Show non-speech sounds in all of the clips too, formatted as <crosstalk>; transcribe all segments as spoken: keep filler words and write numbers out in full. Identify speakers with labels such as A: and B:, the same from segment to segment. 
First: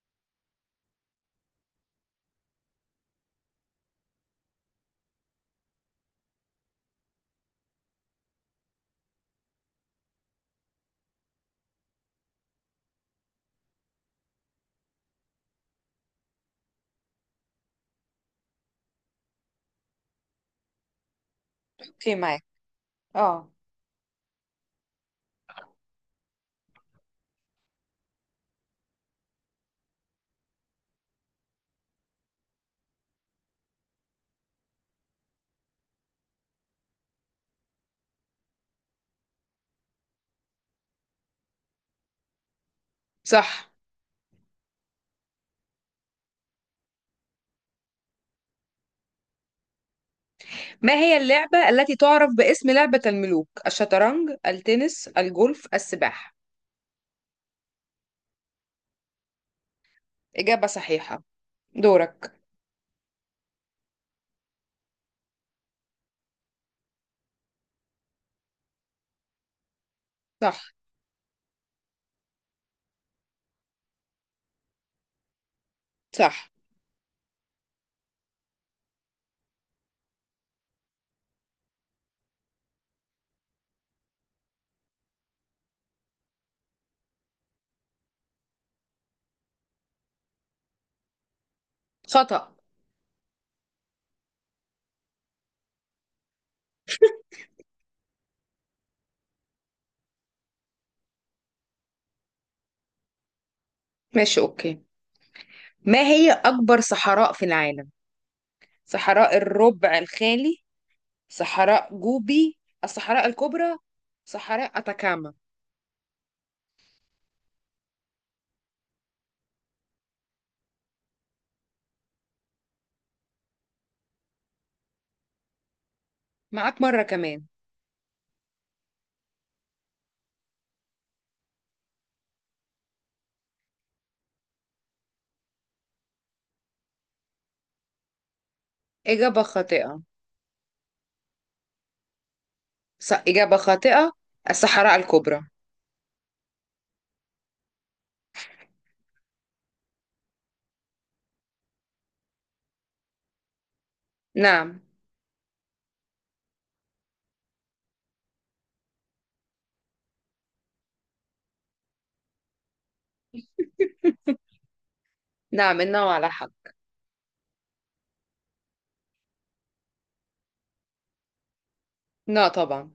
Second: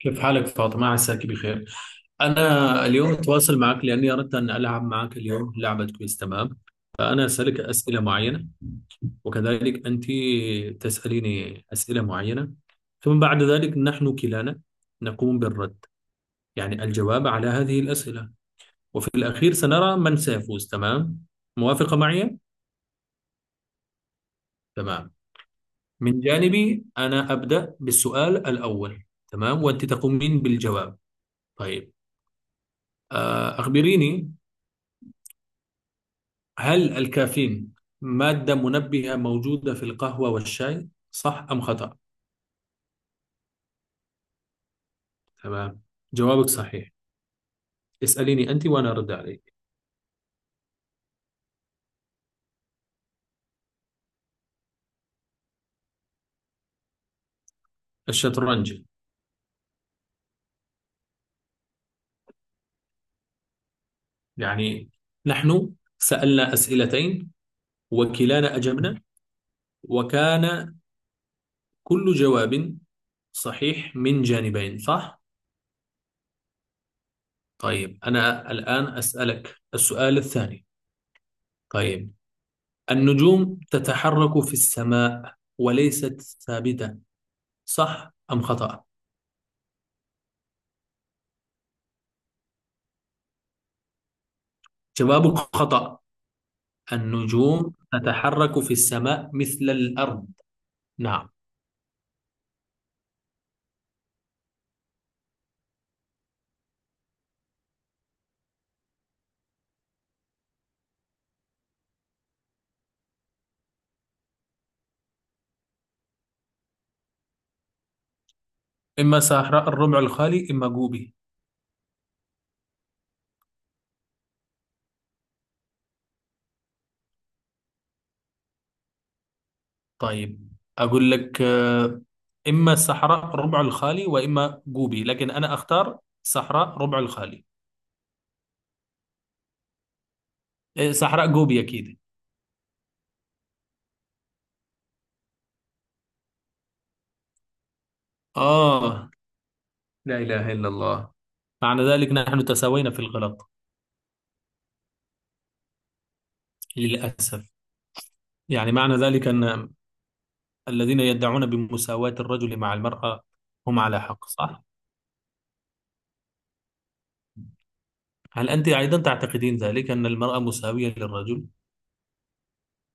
A: كيف حالك فاطمة؟ عساك بخير. أنا اليوم أتواصل معك لأني أردت أن ألعب معك اليوم لعبة. كويس؟ تمام. فأنا أسألك أسئلة معينة، وكذلك أنت تسأليني أسئلة معينة، ثم بعد ذلك نحن كلانا نقوم بالرد، يعني الجواب على هذه الأسئلة. وفي الأخير سنرى من سيفوز. تمام؟ موافقة
B: في
A: معي؟
B: معاك، اه،
A: تمام. من جانبي أنا أبدأ بالسؤال الأول، تمام، وأنت تقومين بالجواب. طيب. آه، أخبريني، هل الكافيين مادة منبهة موجودة في القهوة والشاي؟ صح أم خطأ؟
B: صح.
A: تمام، جوابك صحيح. اسأليني أنت وأنا أرد عليك.
B: ما هي اللعبة التي تعرف باسم لعبة الملوك؟ الشطرنج، التنس، الجولف، السباحة.
A: الشطرنج.
B: إجابة صحيحة. دورك.
A: يعني نحن سألنا أسئلتين وكلانا أجبنا،
B: صح.
A: وكان كل جواب صحيح من جانبين، صح؟
B: صح.
A: طيب، أنا الآن أسألك السؤال الثاني. طيب، النجوم تتحرك في السماء وليست ثابتة، صح أم خطأ؟
B: خطأ.
A: جوابك خطأ. النجوم تتحرك في السماء مثل الأرض. نعم.
B: ماشي، أوكي. ما هي أكبر صحراء في العالم؟ صحراء الربع الخالي، صحراء جوبي، الصحراء الكبرى، صحراء أتاكاما.
A: إما صحراء الربع الخالي، إما جوبي.
B: معاك مرة كمان.
A: طيب، أقول لك، آه، إما صحراء الربع الخالي وإما جوبي، لكن أنا أختار صحراء ربع الخالي.
B: إجابة خاطئة.
A: إيه، صحراء جوبي أكيد.
B: ص... إجابة خاطئة. الصحراء الكبرى.
A: آه، لا إله إلا الله. معنى ذلك نحن تساوينا في الغلط،
B: نعم.
A: للأسف. يعني معنى ذلك أن الذين يدعون بمساواة الرجل مع المرأة هم على حق، صح؟
B: نعم، النوع على حق.
A: هل أنت أيضا تعتقدين ذلك، أن المرأة مساوية للرجل؟
B: لا طبعا.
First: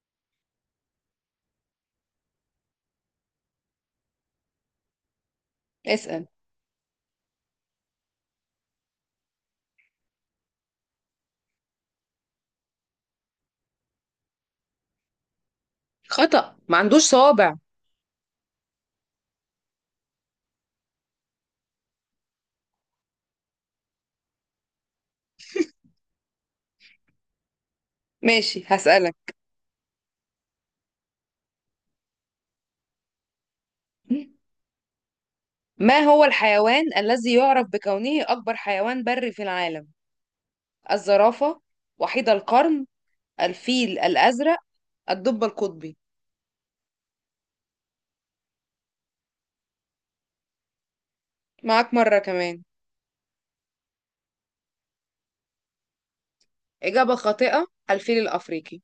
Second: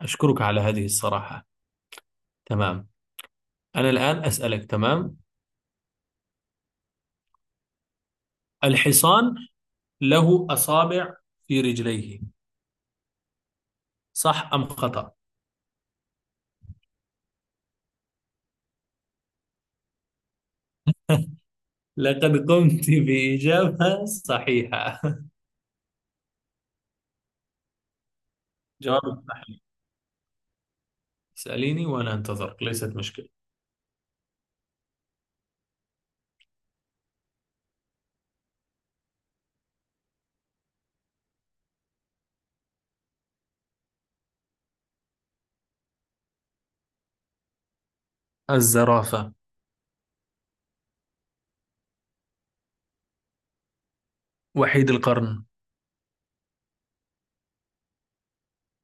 A: أشكرك على هذه الصراحة. تمام، أنا الآن أسألك. تمام،
B: اسأل.
A: الحصان له أصابع في رجليه، صح أم خطأ؟
B: خطأ، ما عندوش صوابع.
A: لقد قمت بإجابة صحيحة.
B: ماشي
A: <laughs> جواب
B: هسألك.
A: صحيح. اسأليني وأنا أنتظرك، ليست مشكلة.
B: ما هو الحيوان الذي يعرف بكونه أكبر حيوان بري في العالم؟ الزرافة، وحيد القرن، الفيل الأزرق، الدب القطبي.
A: الزرافة.
B: معاك مرة كمان.
A: وحيد القرن.
B: إجابة خاطئة، الفيل الأفريقي.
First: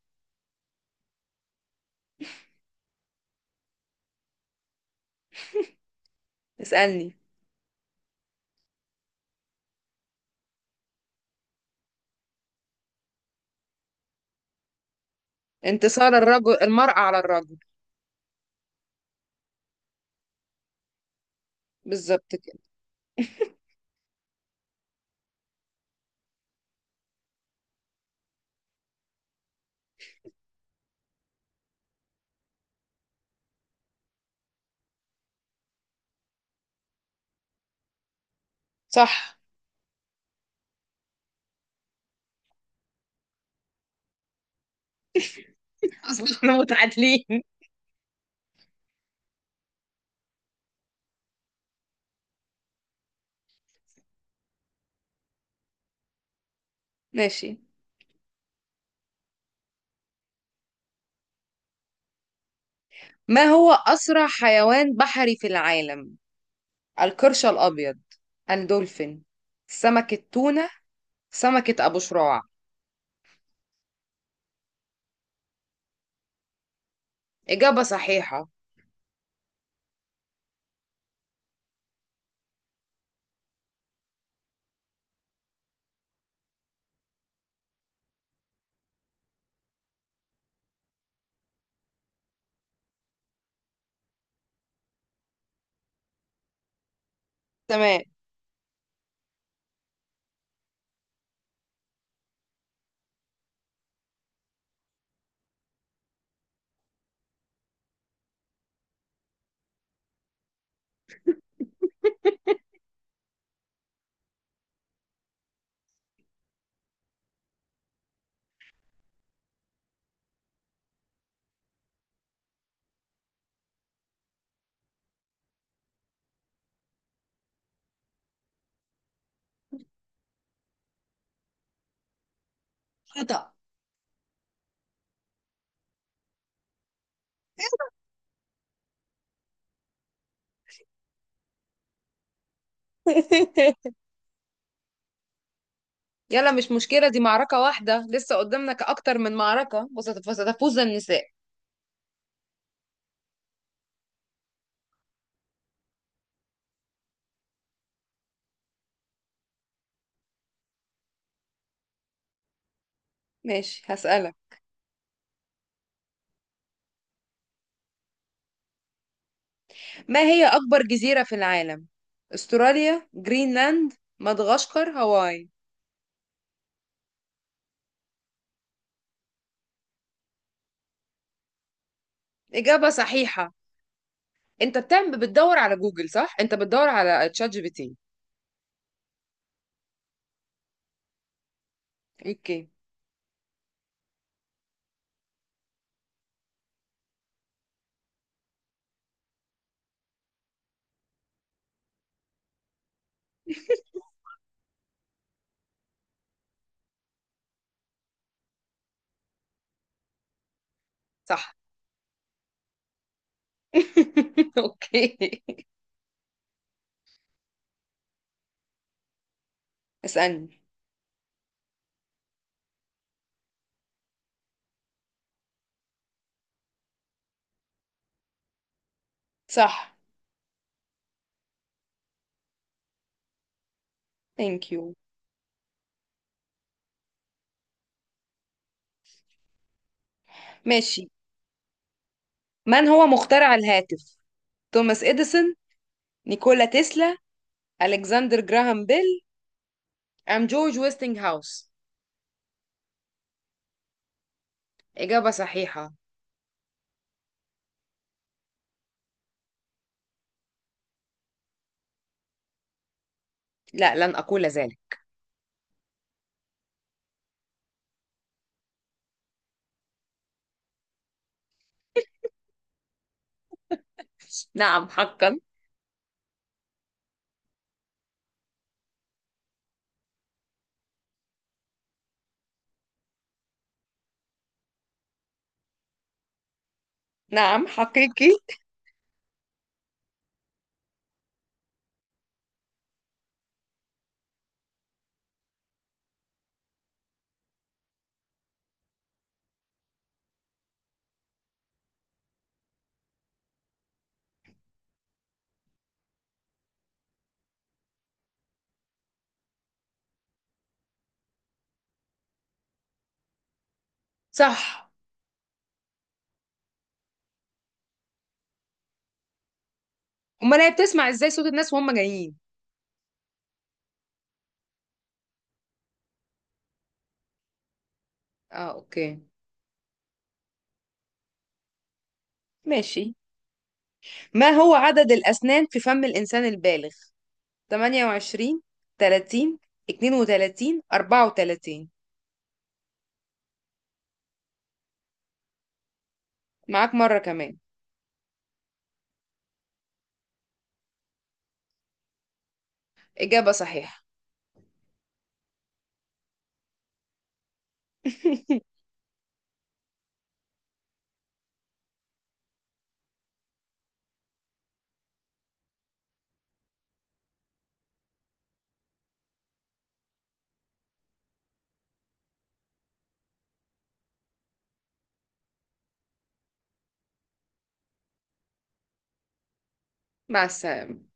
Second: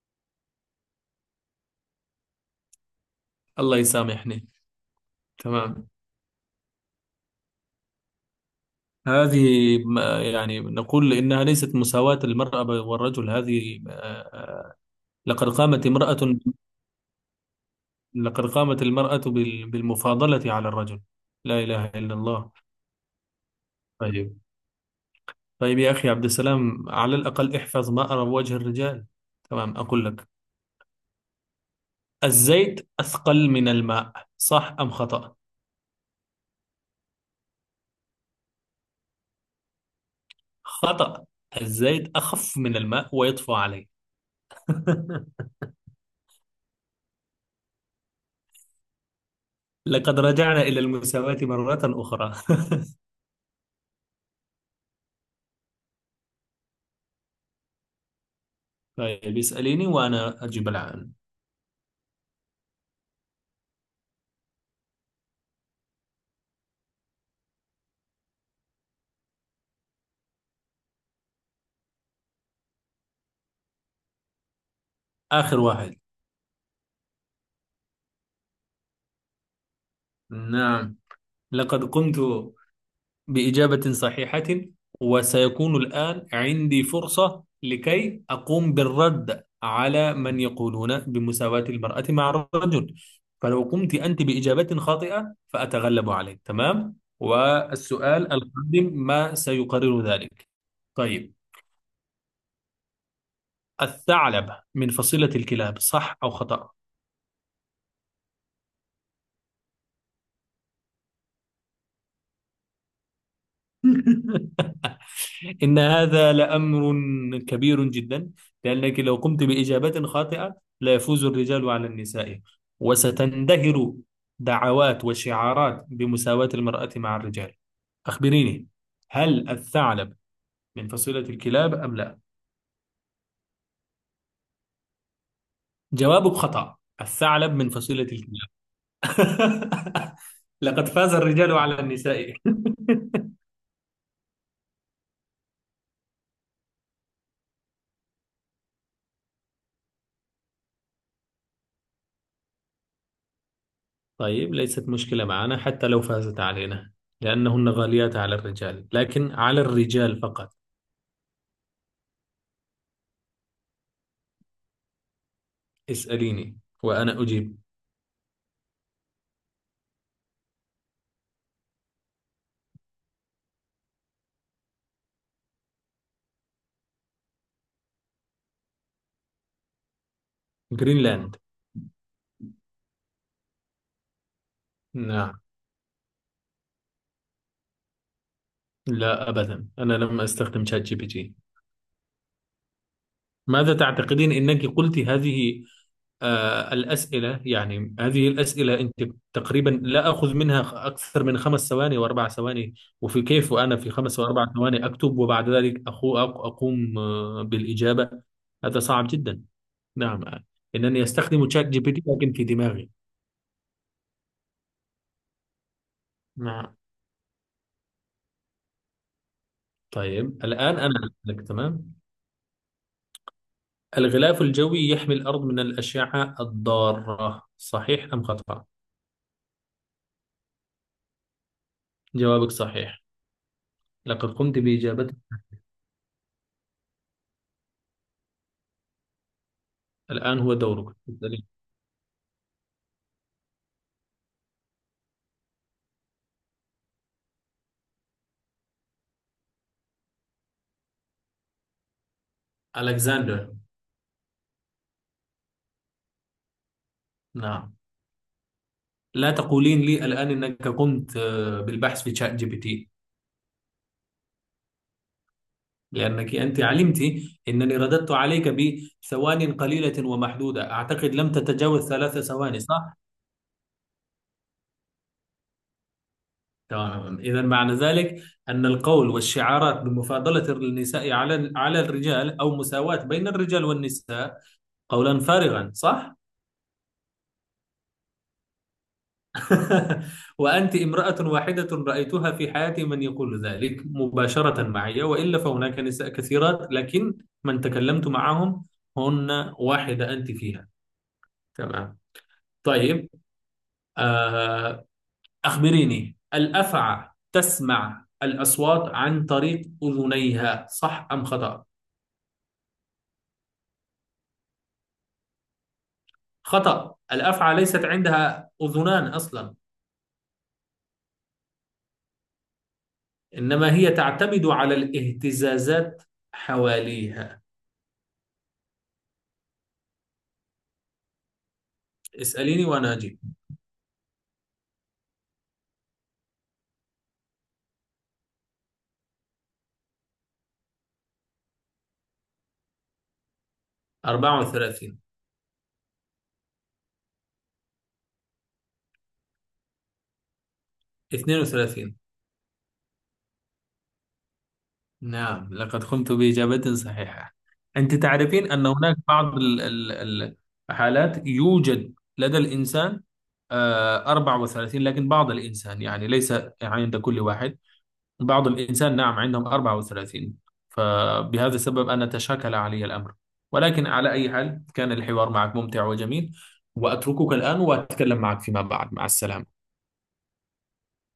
A: الله يسامحني. تمام.
B: اسألني.
A: هذه، ما- يعني نقول إنها ليست مساواة المرأة والرجل، هذه، آه، آه، لقد قامت
B: انتصار
A: امرأة،
B: الرجل المرأة على الرجل.
A: لقد قامت المرأة بال- بالمفاضلة على الرجل. لا إله إلا
B: بالظبط
A: الله.
B: كده.
A: طيب، طيب، يا أخي عبد السلام، على الأقل احفظ، ما أرى وجه الرجال. تمام، أقول لك، الزيت أثقل من الماء، صح أم خطأ؟
B: صح.
A: خطأ. الزيت أخف من الماء ويطفو عليه. <laughs>
B: <laughs> أصلا احنا متعادلين.
A: لقد رجعنا إلى المساواة مرة أخرى.
B: ماشي.
A: <laughs> طيب، اسأليني وأنا أجيب الآن.
B: ما هو أسرع حيوان بحري في العالم؟ القرش الأبيض، الدولفين، سمك التونة، سمكة أبو شراع.
A: آخر واحد.
B: إجابة صحيحة.
A: نعم، لقد قمت بإجابة صحيحة. وسيكون الآن عندي فرصة لكي أقوم بالرد على من يقولون بمساواة المرأة مع الرجل. فلو قمت أنت بإجابة خاطئة فأتغلب عليك، تمام،
B: تمام.
A: والسؤال القادم ما سيقرر ذلك. طيب، الثعلب من فصيلة الكلاب، صح أو خطأ؟ <laughs> إن هذا لأمر كبير جدا، لأنك لو قمت بإجابة خاطئة لا يفوز الرجال على النساء، وستندهر دعوات وشعارات بمساواة المرأة مع الرجال. أخبريني، هل الثعلب من فصيلة الكلاب أم لا؟
B: خطأ.
A: جوابك خطأ. الثعلب من فصيلة الكلاب. <laughs> لقد فاز الرجال على النساء. <laughs>
B: <laughs> يلا مش مشكلة، دي معركة واحدة لسه قدامنا أكتر من معركة، وست- وستفوز النساء.
A: طيب، ليست مشكلة معنا حتى لو فازت علينا، لأنهن غاليات على الرجال، لكن على الرجال فقط.
B: ماشي هسألك.
A: اسأليني وأنا أجيب.
B: ما هي أكبر جزيرة في العالم؟ أستراليا، جرينلاند، مدغشقر، هاواي.
A: جرينلاند.
B: إجابة صحيحة. أنت بتعمل،
A: نعم.
B: بتدور على جوجل صح؟ أنت بتدور على تشات جي بي تي.
A: لا، أبدا، أنا لم أستخدم شات جي بي تي.
B: أوكي.
A: ماذا تعتقدين؟ أنك قلت هذه، آه الأسئلة، يعني هذه الأسئلة أنت تقريبا لا أخذ منها خ- أكثر من خمس ثواني وأربع ثواني. وفي كيف وأنا في خمس وأربع ثواني أكتب، وبعد ذلك أخو أق- أقوم آه، بالإجابة. هذا صعب جدا. نعم، إنني أستخدم
B: صح.
A: شات جي بي تي لكن في دماغي.
B: <laughs> أوكي.
A: نعم. طيب،
B: اسألني.
A: الآن أنا لك. تمام، الغلاف الجوي يحمي الأرض من الأشعة الضارة، صحيح أم خطأ؟
B: صح.
A: جوابك صحيح. لقد قمت
B: ثانك يو.
A: بإجابته. الآن هو دورك.
B: ماشي.
A: اسألي.
B: من هو مخترع الهاتف؟ توماس إديسون، نيكولا تسلا، ألكسندر جراهام بيل، أم جورج ويستنج هاوس.
A: ألكسندر.
B: إجابة صحيحة.
A: نعم. لا تقولين لي الآن أنك قمت آه، بالبحث في شات جي بي تي.
B: لا، لن أقول ذلك.
A: لأنك أنت علمت أنني رددت عليك بثوان قليلة ومحدودة، أعتقد لم تتجاوز ثلاث ثواني، صح؟
B: نعم حقا.
A: تمام، إذا معنى ذلك أن القول والشعارات بمفاضلة النساء على على الرجال أو مساواة بين الرجال والنساء قولا فارغا، صح.
B: نعم حقيقي.
A: <laughs> وأنت امرأة واحدة رأيتها في حياتي من يقول ذلك مباشرة معي، وإلا فهناك نساء كثيرات، لكن من تكلمت معهم، هن واحدة أنت فيها. تمام. طيب. آه أخبريني، الأفعى تسمع الأصوات عن طريق أذنيها، صح أم خطأ؟
B: صح.
A: خطأ. الأفعى ليست عندها أذنان أصلا.
B: أمال هي بتسمع إزاي صوت الناس وهم جايين؟
A: إنما هي تعتمد على الاهتزازات حواليها.
B: آه أوكي.
A: اسأليني وأنا
B: ماشي.
A: أجيب.
B: ما هو عدد الأسنان في فم الإنسان البالغ؟ تمانية وعشرين، تلاتين، اتنين وتلاتين، أربعة وتلاتين.
A: أربعة وثلاثين.
B: معاك مرة كمان.
A: اثنان وثلاثون.
B: إجابة صحيحة.
A: نعم، لقد قمت بإجابة صحيحة. أنت تعرفين أن
B: <laughs>
A: هناك بعض ال- ال- الحالات، يوجد لدى الإنسان آه، أربعة وثلاثين، لكن بعض الإنسان يعني، ليس يعني عند كل واحد. بعض الإنسان نعم عندهم أربعة وثلاثين، فبهذا السبب أنا تشاكل علي الأمر. ولكن على أي حال، كان الحوار معك ممتع وجميل، وأتركك الآن وأتكلم معك فيما بعد. مع السلامة.
B: مع السلامة.